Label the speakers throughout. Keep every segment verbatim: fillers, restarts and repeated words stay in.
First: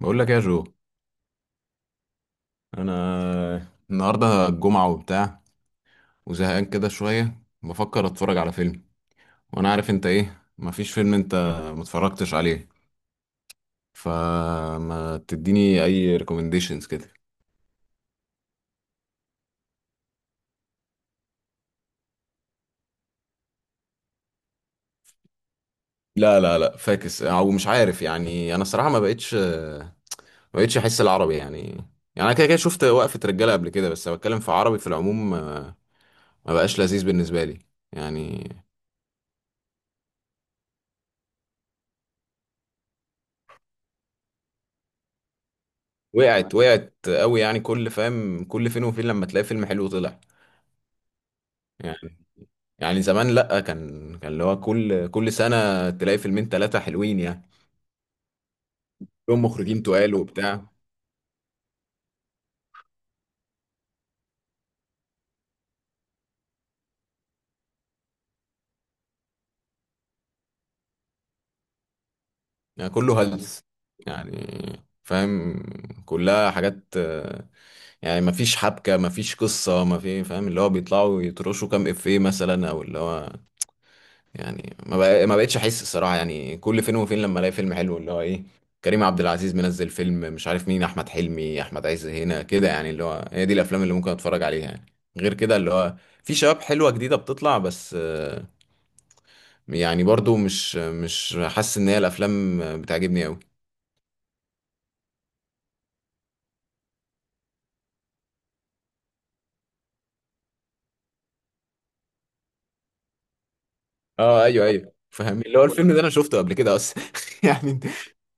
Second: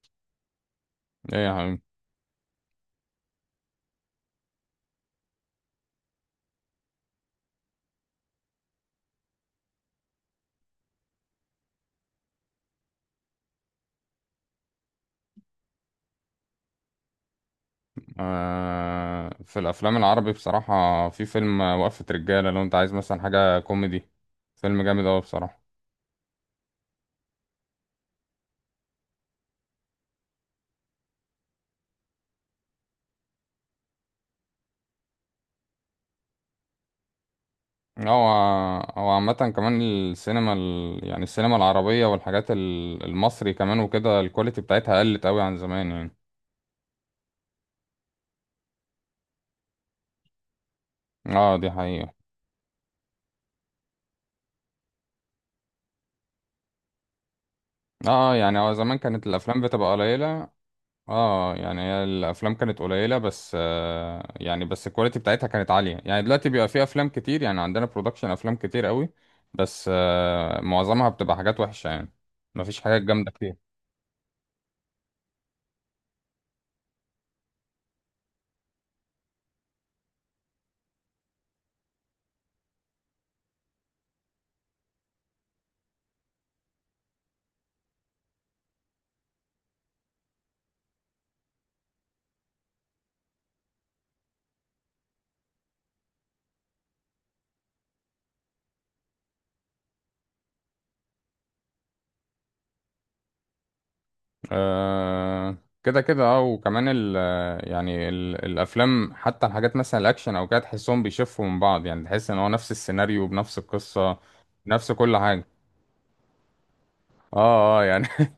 Speaker 1: بقول لك إيه يا جو.
Speaker 2: ايه يا حبيبي.
Speaker 1: انا النهارده الجمعه وبتاع، وزهقان كده شويه، بفكر اتفرج على فيلم، وانا عارف انت ايه مفيش فيلم انت متفرجتش عليه، فما تديني اي ريكومنديشنز كده.
Speaker 2: آه في الافلام العربي بصراحه، في فيلم وقفه رجاله لو انت عايز مثلا حاجه كوميدي. فيلم جامد اوي بصراحه.
Speaker 1: لا لا لا فاكس او مش عارف، يعني انا الصراحه ما بقتش ما بقتش احس العربي يعني. يعني انا كده كده شفت وقفه رجاله قبل كده، بس بتكلم في عربي في العموم ما ما بقاش لذيذ بالنسبه لي
Speaker 2: هو
Speaker 1: يعني.
Speaker 2: هو عامه كمان السينما ال... يعني السينما العربيه والحاجات ال- المصري كمان وكده، الكواليتي بتاعتها قلت اوي عن زمان يعني.
Speaker 1: وقعت وقعت قوي يعني، كل فاهم، كل فين وفين لما تلاقي فيلم حلو طلع.
Speaker 2: اه، دي حقيقه.
Speaker 1: يعني زمان لأ، كان كان اللي هو كل كل سنة تلاقي فيلمين تلاتة حلوين يعني،
Speaker 2: اه يعني هو زمان كانت
Speaker 1: كلهم
Speaker 2: الافلام
Speaker 1: مخرجين
Speaker 2: بتبقى
Speaker 1: تقال
Speaker 2: قليله.
Speaker 1: وبتاع.
Speaker 2: اه يعني هي الافلام كانت قليله، بس آه يعني بس الكواليتي بتاعتها كانت عاليه. يعني دلوقتي بيبقى في افلام كتير، يعني عندنا برودكشن افلام كتير قوي. بس آه معظمها بتبقى حاجات وحشه يعني، مفيش
Speaker 1: يعني
Speaker 2: حاجات
Speaker 1: كله
Speaker 2: جامده كتير.
Speaker 1: هلس، يعني فاهم، كلها حاجات آه، يعني مفيش حبكة، مفيش قصة، مفيش فاهم اللي هو بيطلعوا يترشوا كام إفيه مثلا، أو اللي هو يعني ما بق- ما بقتش احس الصراحه، يعني كل فين وفين لما الاقي فيلم حلو اللي هو ايه، كريم عبد العزيز منزل فيلم، مش عارف مين، احمد حلمي، احمد عز، هنا كده، يعني اللي هو هي دي الافلام اللي ممكن اتفرج عليها يعني. غير كده اللي هو في شباب حلوه جديده بتطلع، بس آه، يعني برضو مش مش حاسس ان هي الافلام آه، بتعجبني قوي.
Speaker 2: آه، كده كده. اه وكمان ال يعني ال الافلام، حتى الحاجات مثلا الاكشن او كده، تحسهم بيشفوا من بعض، يعني تحس ان هو نفس السيناريو بنفس القصه،
Speaker 1: اه ايوه
Speaker 2: نفس
Speaker 1: ايوه
Speaker 2: كل
Speaker 1: فاهم،
Speaker 2: حاجه.
Speaker 1: اللي هو الفيلم ده انا شفته قبل كده اصلا
Speaker 2: اه،
Speaker 1: يعني.
Speaker 2: اه، يعني.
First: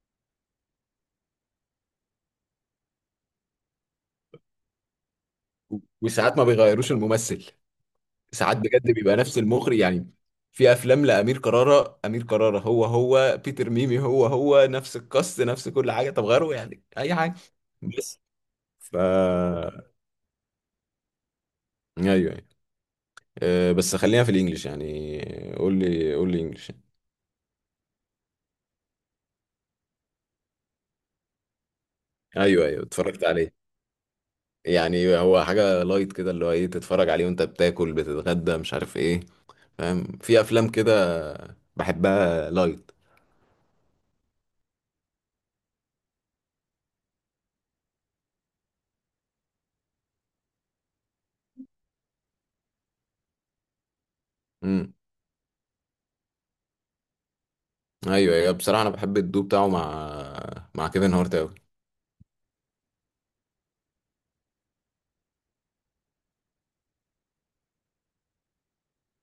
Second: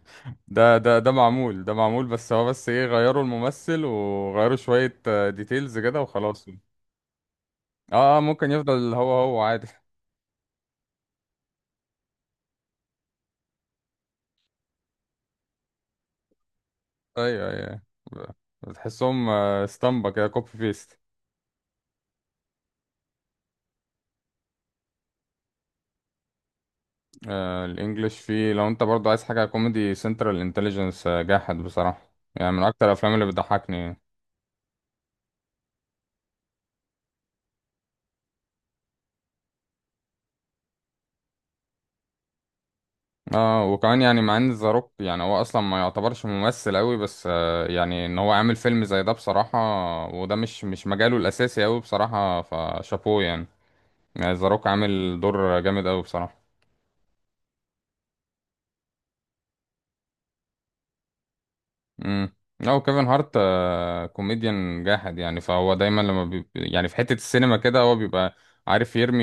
Speaker 2: ده ده ده معمول، ده معمول، بس هو، بس ايه، غيروا الممثل وغيروا شوية ديتيلز كده
Speaker 1: وساعات ما
Speaker 2: وخلاص.
Speaker 1: بيغيروش الممثل،
Speaker 2: اه، اه، ممكن
Speaker 1: ساعات بجد
Speaker 2: يفضل هو
Speaker 1: بيبقى نفس
Speaker 2: هو عادي.
Speaker 1: المخرج يعني. في افلام لامير كرارة، امير كرارة هو هو، بيتر ميمي هو هو، نفس القص، نفس كل حاجه، طب غيره يعني اي حاجه.
Speaker 2: ايوه، ايوه.
Speaker 1: بس
Speaker 2: ب-
Speaker 1: ف
Speaker 2: بتحسهم آه، اسطمبة كده، كوبي بيست.
Speaker 1: ايوه ايوه. أه، بس خلينا في الانجليش يعني، قول لي قول لي انجليش يعني.
Speaker 2: آه، الانجليش فيه، لو انت برضو عايز حاجة كوميدي، سنترال انتليجنس جاحد بصراحة. يعني من
Speaker 1: ايوه ايوه
Speaker 2: اكتر الافلام
Speaker 1: اتفرجت
Speaker 2: اللي
Speaker 1: عليه،
Speaker 2: بتضحكني.
Speaker 1: يعني هو حاجه لايت كده اللي هو ايه، تتفرج عليه وانت بتاكل، بتتغدى مش عارف ايه، فاهم؟ في افلام كده بحبها لايت.
Speaker 2: اه، وكمان يعني، مع ان ذا روك يعني هو اصلا ما يعتبرش ممثل قوي، بس آه يعني ان هو عامل فيلم زي ده بصراحة. وده مش مش مجاله الاساسي قوي بصراحة، فشابوه يعني. يعني ذا روك
Speaker 1: امم
Speaker 2: عامل دور جامد قوي بصراحة.
Speaker 1: ايوه ايوه، بصراحه انا بحب الدو بتاعه مع مع كيفن هارت أوي.
Speaker 2: امم، لا، كيفن هارت آه، كوميديان جاحد يعني. فهو دايما لما بي... يعني في حتة السينما كده هو بيبقى عارف يرمي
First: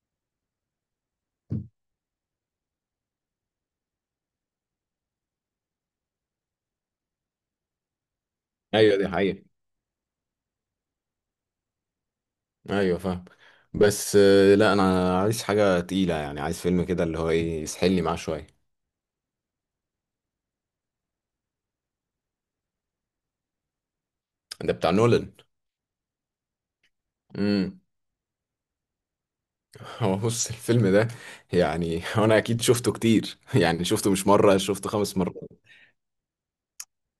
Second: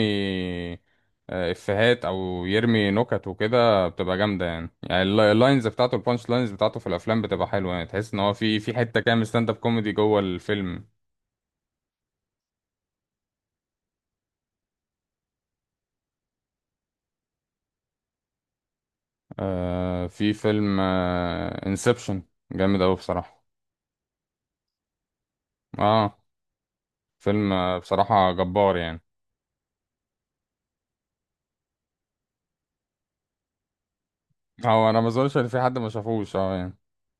Speaker 2: آه، افيهات او يرمي نكت وكده، بتبقى جامدة يعني يعني الل- اللاينز بتاعته، البانش لاينز بتاعته في الافلام بتبقى حلوة، يعني تحس ان هو في في
Speaker 1: ايوه
Speaker 2: حتة
Speaker 1: دي
Speaker 2: كده من
Speaker 1: حقيقة،
Speaker 2: ستاند اب كوميدي جوه الفيلم.
Speaker 1: ايوه فاهم. بس آه، لا انا عايز حاجة تقيلة، يعني عايز فيلم كده اللي هو ايه يسحلني معاه شوية.
Speaker 2: آه، في فيلم انسبشن جامد اوي بصراحة.
Speaker 1: ده بتاع نولان.
Speaker 2: اه، فيلم آه،
Speaker 1: امم
Speaker 2: بصراحة جبار يعني.
Speaker 1: هو بص الفيلم ده، يعني انا اكيد شفته كتير يعني شفته مش مرة،
Speaker 2: هو
Speaker 1: شفته
Speaker 2: انا ما
Speaker 1: خمس مرات.
Speaker 2: اظنش ان في حد ما شافوش، اه يعني.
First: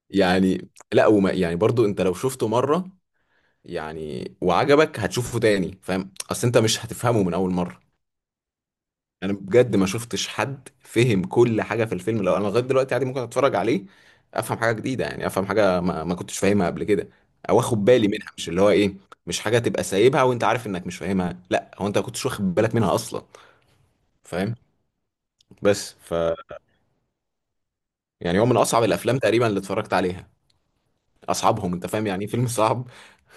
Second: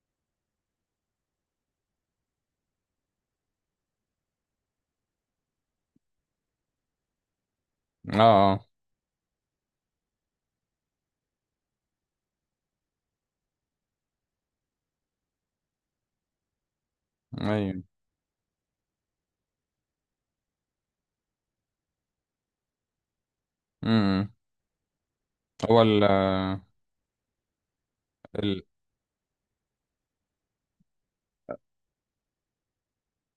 Speaker 1: يعني لا، وما يعني برضو انت لو شفته مرة يعني وعجبك هتشوفه تاني، فاهم؟ اصل انت مش هتفهمه من اول مرة.
Speaker 2: اه، اه،
Speaker 1: انا بجد ما شفتش حد فهم كل حاجه في الفيلم، لو انا لغايه دلوقتي عادي ممكن اتفرج عليه افهم حاجه جديده، يعني افهم حاجه ما, ما كنتش فاهمها قبل كده او اخد بالي منها، مش اللي هو ايه، مش حاجه تبقى سايبها وانت عارف انك مش فاهمها، لا، هو انت ما كنتش واخد بالك منها اصلا،
Speaker 2: ايوه،
Speaker 1: فاهم؟
Speaker 2: هو
Speaker 1: بس
Speaker 2: ال
Speaker 1: ف يعني هو من
Speaker 2: ال
Speaker 1: اصعب الافلام تقريبا اللي اتفرجت عليها، اصعبهم، انت فاهم يعني ايه فيلم صعب.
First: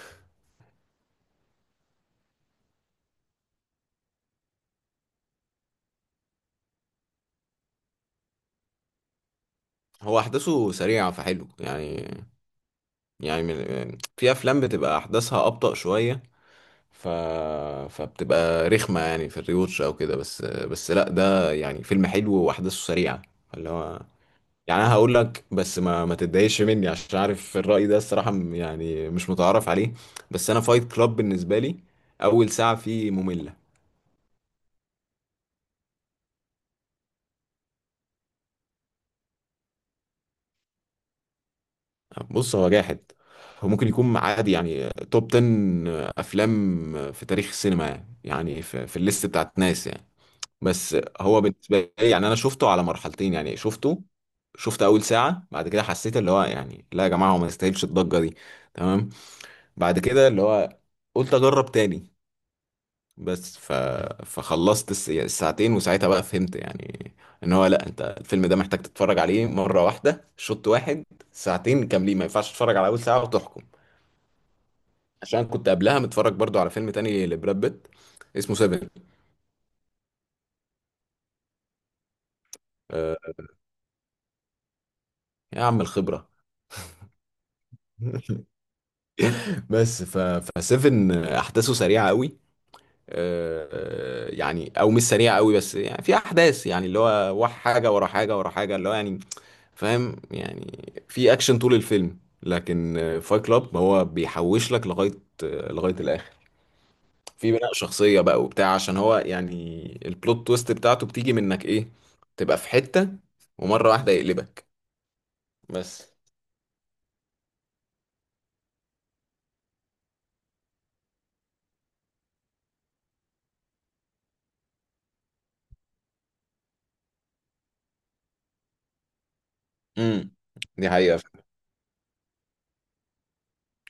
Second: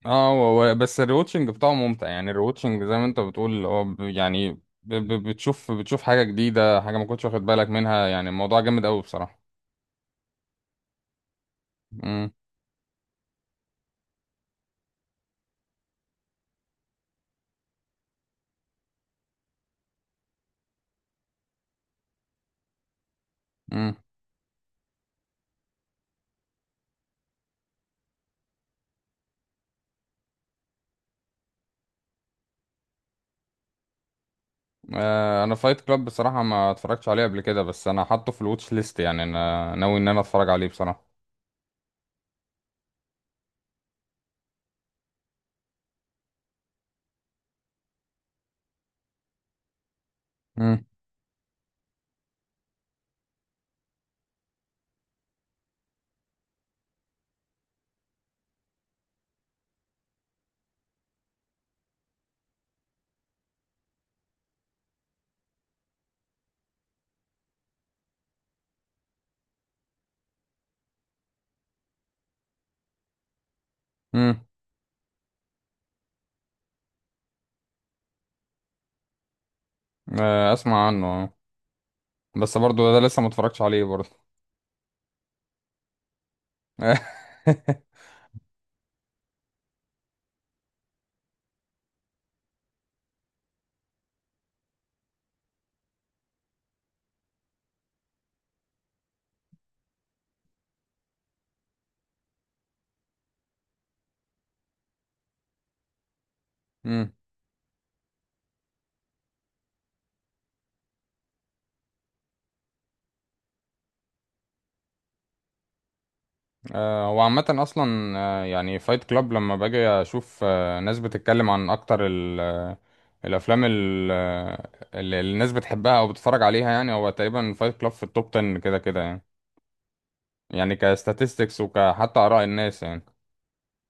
Speaker 2: اه هو هو- بس الريوتشنج بتاعه ممتع، يعني الريوتشنج، زي ما انت بتقول، هو ب- يعني ب- ب- بتشوف بتشوف حاجة جديدة، حاجة ما كنتش واخد بالك منها. يعني الموضوع جامد قوي بصراحة.
Speaker 1: هو احداثه سريعه فحلو يعني.
Speaker 2: امم،
Speaker 1: يعني من... في افلام بتبقى احداثها ابطأ شويه، ف... فبتبقى رخمة يعني في الريوتش او كده، بس بس لا ده يعني فيلم حلو واحداثه سريعة اللي
Speaker 2: امم.
Speaker 1: هو. يعني انا هقول لك بس ما ما تتضايقش مني، عشان عارف الرأي ده الصراحة م- يعني مش متعارف عليه، بس انا فايت كلاب بالنسبة لي اول ساعة فيه مملة.
Speaker 2: آه، انا فايت كلاب بصراحة ما اتفرجتش عليه قبل كده، بس انا حاطه في الواتش ليست يعني. انا ناوي ان انا اتفرج عليه بصراحة.
Speaker 1: بص هو جاحد، هو ممكن يكون عادي يعني توب عشرة افلام في تاريخ السينما يعني، يعني في, في الليست بتاعت ناس يعني.
Speaker 2: امم،
Speaker 1: بس هو بالنسبه لي يعني انا شفته على مرحلتين، يعني شفته، شفت اول ساعه، بعد كده حسيت اللي هو يعني لا يا جماعه هو ما يستاهلش الضجه دي، تمام؟ بعد كده اللي هو قلت اجرب تاني، بس ف... فخلصت الس- يعني الساعتين، وساعتها بقى فهمت يعني ان هو لا، انت الفيلم ده محتاج تتفرج عليه مره واحده شوط واحد ساعتين كاملين، ما ينفعش تتفرج على اول ساعه وتحكم.
Speaker 2: امم.
Speaker 1: عشان كنت قبلها متفرج برضو على فيلم تاني لبراد بيت، اسمه سيفن.
Speaker 2: آه، اسمع عنه آه. بس برضو ده
Speaker 1: آه،
Speaker 2: لسه ما اتفرجتش عليه برضو.
Speaker 1: يا عم الخبره. بس ف فسيفن احداثه سريعه قوي، آه، يعني او مش سريعه قوي، بس يعني في احداث يعني اللي هو واحد، حاجه ورا حاجه ورا حاجه اللي هو يعني، فاهم يعني في اكشن طول الفيلم. لكن فايت كلاب هو بيحوش لك لغايه لغايه الاخر،
Speaker 2: امم.
Speaker 1: في بناء شخصيه بقى وبتاع، عشان هو يعني البلوت تويست بتاعته بتيجي منك ايه، تبقى في حته ومره واحده يقلبك بس.
Speaker 2: آه، وعامة أصلا آه، يعني فايت كلاب، لما باجي أشوف آه، ناس بتتكلم عن أكتر ال- آه، الأفلام ال- آه، اللي اللي الناس بتحبها أو بتتفرج عليها، يعني هو تقريبا فايت كلاب في التوب تن كده كده يعني.
Speaker 1: امم
Speaker 2: يعني
Speaker 1: دي حقيقه.
Speaker 2: كستاتستكس وكحتى آراء الناس يعني.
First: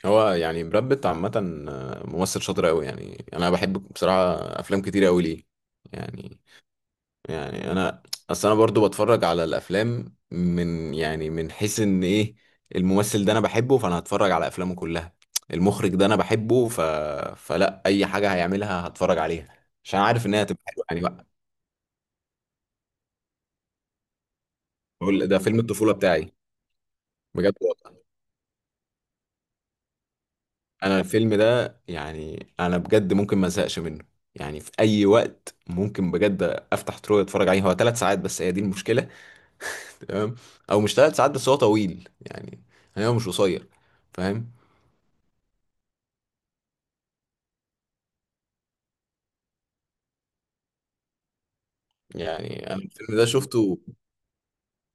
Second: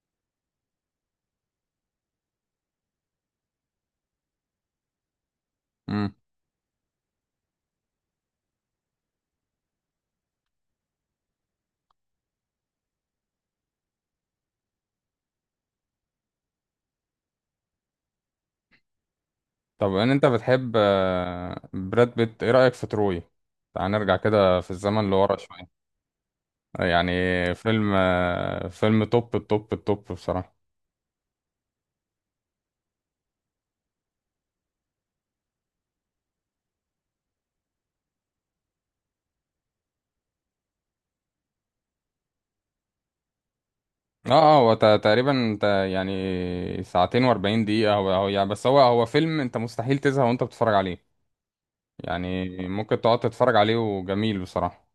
Speaker 1: هو يعني براد بيت عامة آه، ممثل شاطر أوي، يعني أنا بحب بصراحة أفلام كتير أوي ليه،
Speaker 2: مم.
Speaker 1: يعني. يعني أنا، أصل أنا برضو بتفرج على الأفلام من يعني من حيث إن إيه، الممثل ده أنا بحبه فأنا هتفرج على أفلامه كلها، المخرج ده أنا بحبه ف... فلا أي حاجة هيعملها هتفرج عليها،
Speaker 2: طب
Speaker 1: عشان
Speaker 2: إن أنت
Speaker 1: عارف إن هي هتبقى
Speaker 2: بتحب
Speaker 1: حلوة يعني. بقى
Speaker 2: آه، براد بيت، إيه رأيك في تروي؟ تعال نرجع كده في الزمن
Speaker 1: بقول
Speaker 2: لورا
Speaker 1: ده فيلم
Speaker 2: شوية.
Speaker 1: الطفولة بتاعي،
Speaker 2: يعني
Speaker 1: بجد.
Speaker 2: فيلم آه، فيلم توب، التوب التوب بصراحة.
Speaker 1: انا الفيلم ده يعني انا بجد ممكن ما ازهقش منه، يعني في اي وقت ممكن بجد افتح ترو اتفرج عليه. هو ثلاث ساعات، بس هي دي المشكله، تمام؟ او مش ثلاث ساعات بس هو طويل يعني، يعني هو مش قصير،
Speaker 2: اه،
Speaker 1: فاهم؟
Speaker 2: اه، هو تا- تقريبا تا- يعني ساعتين واربعين دقيقة. هو هو يعني، بس هو هو فيلم انت مستحيل تزهق وانت بتتفرج عليه. يعني
Speaker 1: يعني انا
Speaker 2: ممكن
Speaker 1: الفيلم
Speaker 2: تقعد
Speaker 1: ده
Speaker 2: تتفرج عليه،
Speaker 1: شفته،
Speaker 2: وجميل بصراحة.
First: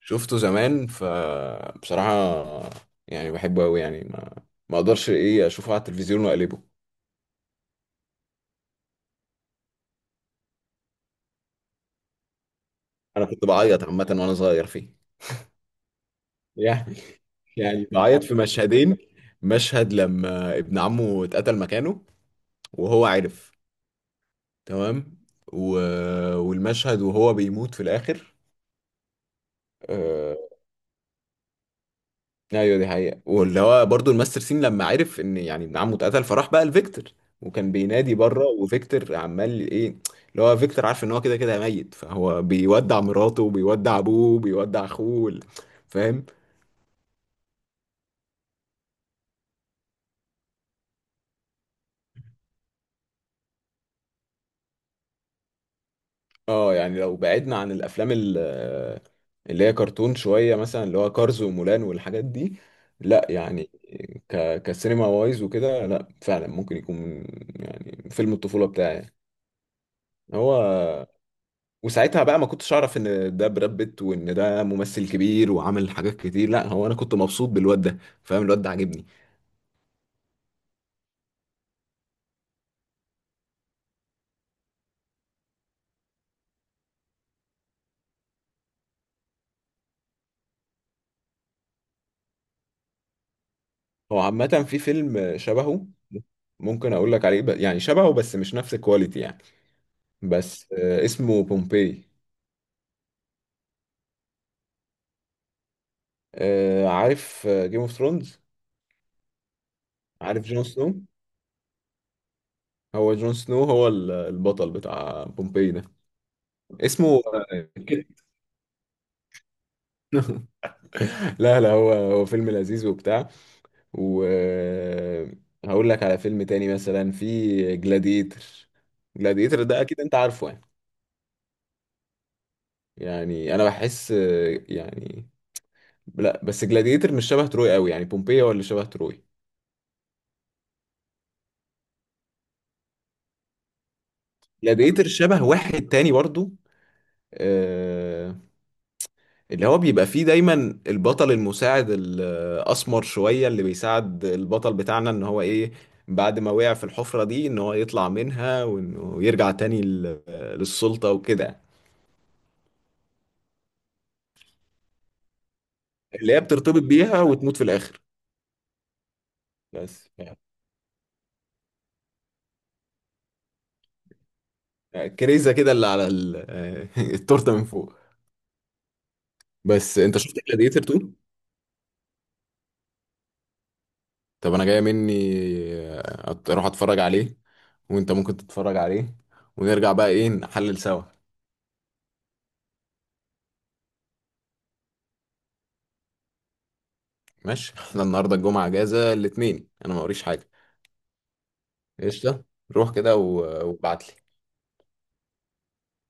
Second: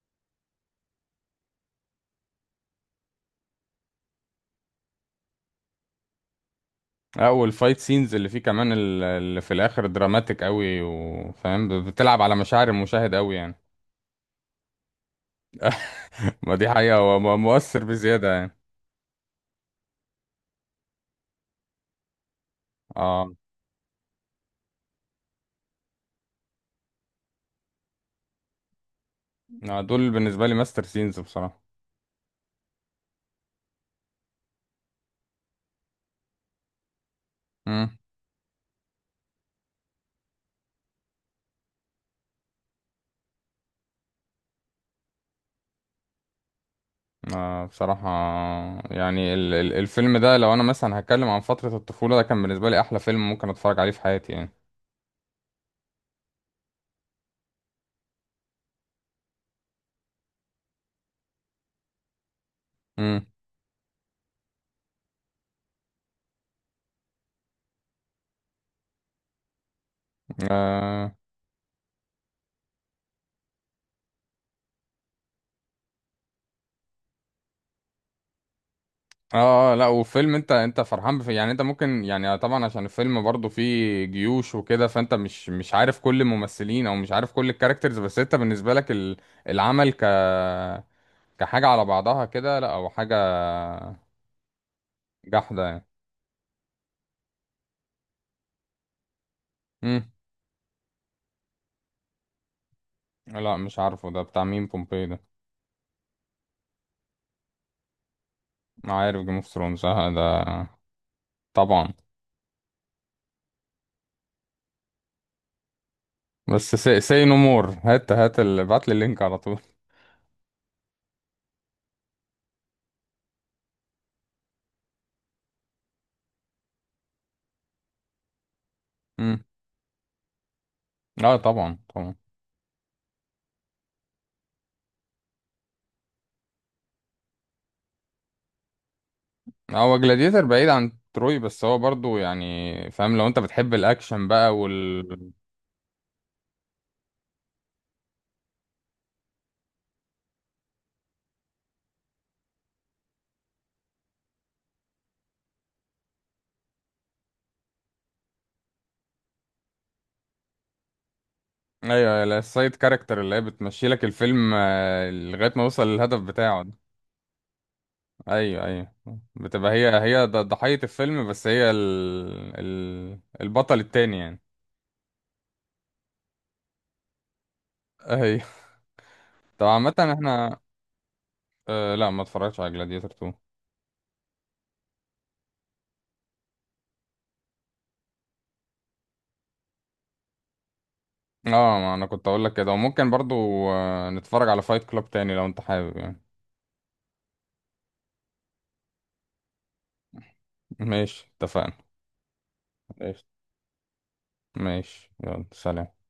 Speaker 1: شفته زمان، فبصراحه يعني بحبه قوي، يعني ما ما اقدرش ايه اشوفه على التلفزيون واقلبه.
Speaker 2: اه، والفايت سينز اللي فيه، كمان ال- اللي في الاخر دراماتيك قوي، وفاهم ب- بتلعب على مشاعر المشاهد
Speaker 1: انا
Speaker 2: قوي
Speaker 1: كنت
Speaker 2: يعني.
Speaker 1: بعيط عامه وانا صغير فيه
Speaker 2: ما دي حقيقة،
Speaker 1: يعني.
Speaker 2: هو م- مؤثر
Speaker 1: يعني بعيط في
Speaker 2: بزيادة يعني.
Speaker 1: مشهدين: مشهد لما ابن عمه اتقتل مكانه وهو
Speaker 2: اه،
Speaker 1: عارف، تمام؟ و... والمشهد وهو بيموت في الاخر.
Speaker 2: آه، دول بالنسبة
Speaker 1: آه...
Speaker 2: لي ماستر سينز بصراحة.
Speaker 1: ايوه دي حقيقة، واللي هو برضو الماستر سين لما عرف ان يعني ابن عمه اتقتل، فراح بقى لفيكتور وكان بينادي بره وفيكتور عمال ايه، اللي هو فيكتور عارف ان هو كده كده ميت، فهو بيودع مراته وبيودع ابوه وبيودع اخوه وال- فاهم.
Speaker 2: آه بصراحة، يعني ال- ال- الفيلم ده، لو أنا مثلا هتكلم عن فترة الطفولة، ده كان بالنسبة لي أحلى فيلم ممكن أتفرج عليه في حياتي يعني.
Speaker 1: اه يعني لو بعدنا عن الافلام ال- اللي هي كرتون شويه مثلا، اللي هو كارز ومولان والحاجات دي،
Speaker 2: امم،
Speaker 1: لا يعني ك كسينما وايز وكده، لا فعلا ممكن يكون يعني فيلم الطفوله بتاعي هو.
Speaker 2: آه.
Speaker 1: وساعتها بقى ما كنتش اعرف ان ده براد بيت وان ده ممثل كبير وعمل حاجات كتير، لا هو انا كنت مبسوط بالواد ده، فاهم؟ الواد ده عاجبني.
Speaker 2: اه، آه، لا، وفيلم انت انت فرحان بف... يعني انت ممكن، يعني طبعا عشان الفيلم برضه فيه جيوش وكده، فانت مش مش عارف كل الممثلين او مش عارف كل الكاركترز. بس انت بالنسبة لك ال... العمل ك كحاجة على بعضها كده، لا، او حاجة
Speaker 1: هو عامه في فيلم
Speaker 2: جحدة يعني.
Speaker 1: شبهه ممكن اقول لك عليه ب- يعني شبهه بس مش نفس الكواليتي يعني،
Speaker 2: امم،
Speaker 1: بس آه، اسمه بومبي.
Speaker 2: لا، مش عارفه ده بتاع مين، بومبي ده.
Speaker 1: آه، عارف جيم اوف ثرونز؟
Speaker 2: ما عارف جيم اوف ثرونز ده.
Speaker 1: عارف جون سنو؟
Speaker 2: طبعا.
Speaker 1: هو جون سنو هو ال- البطل بتاع بومبي ده.
Speaker 2: بس سي,
Speaker 1: اسمه،
Speaker 2: سي نو مور،
Speaker 1: آه،
Speaker 2: هات هات ال... ابعت لي اللينك على طول.
Speaker 1: لا لا هو هو فيلم لذيذ وبتاع. وهقول لك على فيلم تاني مثلا، في جلاديتر.
Speaker 2: امم.
Speaker 1: جلاديتر ده اكيد انت عارفه يعني.
Speaker 2: اه، طبعا، طبعا.
Speaker 1: يعني انا بحس آه، يعني، لا بس جلاديتر مش شبه تروي قوي، يعني بومبي هو اللي شبه تروي.
Speaker 2: هو جلاديتر بعيد عن تروي، بس هو برضو يعني فاهم، لو انت بتحب الاكشن بقى
Speaker 1: جلاديتر
Speaker 2: وال.
Speaker 1: شبه واحد تاني برضو، آه، اللي هو بيبقى فيه دايما البطل المساعد الأسمر شوية اللي بيساعد البطل بتاعنا إن هو إيه، بعد ما وقع في الحفرة دي إن هو يطلع منها وإنه يرجع تاني لل- للسلطة وكده،
Speaker 2: ايوه، السايد كاركتر اللي هي بتمشي لك الفيلم آه، لغايه ما يوصل للهدف
Speaker 1: اللي هي
Speaker 2: بتاعه ده.
Speaker 1: بترتبط بيها وتموت في الآخر،
Speaker 2: ايوه، ايوه. بتبقى هي
Speaker 1: بس
Speaker 2: هي ض-
Speaker 1: يعني
Speaker 2: ضحيه الفيلم، بس هي ال... ال... البطل التاني يعني.
Speaker 1: كريزة كده اللي على ال- التورتة من فوق.
Speaker 2: ايوه. طب عامه
Speaker 1: بس أنت شفت
Speaker 2: احنا.
Speaker 1: جلاديتر اتنين؟
Speaker 2: آه، لا، ما اتفرجتش على جلاديتر تو.
Speaker 1: طب أنا جاية مني أت- أروح أتفرج عليه، وأنت ممكن تتفرج عليه، ونرجع بقى إيه نحلل سوا.
Speaker 2: اه، ما انا كنت اقول لك كده، وممكن برضو آه، نتفرج على فايت كلاب تاني لو انت حابب يعني.
Speaker 1: ماشي، احنا النهارده الجمعه، اجازه الاثنين، انا ما اوريش حاجه.
Speaker 2: ماشي، اتفقنا.
Speaker 1: قشطه، روح كده
Speaker 2: ماشي.
Speaker 1: و- وابعت لي.
Speaker 2: ماشي، يلا سلام.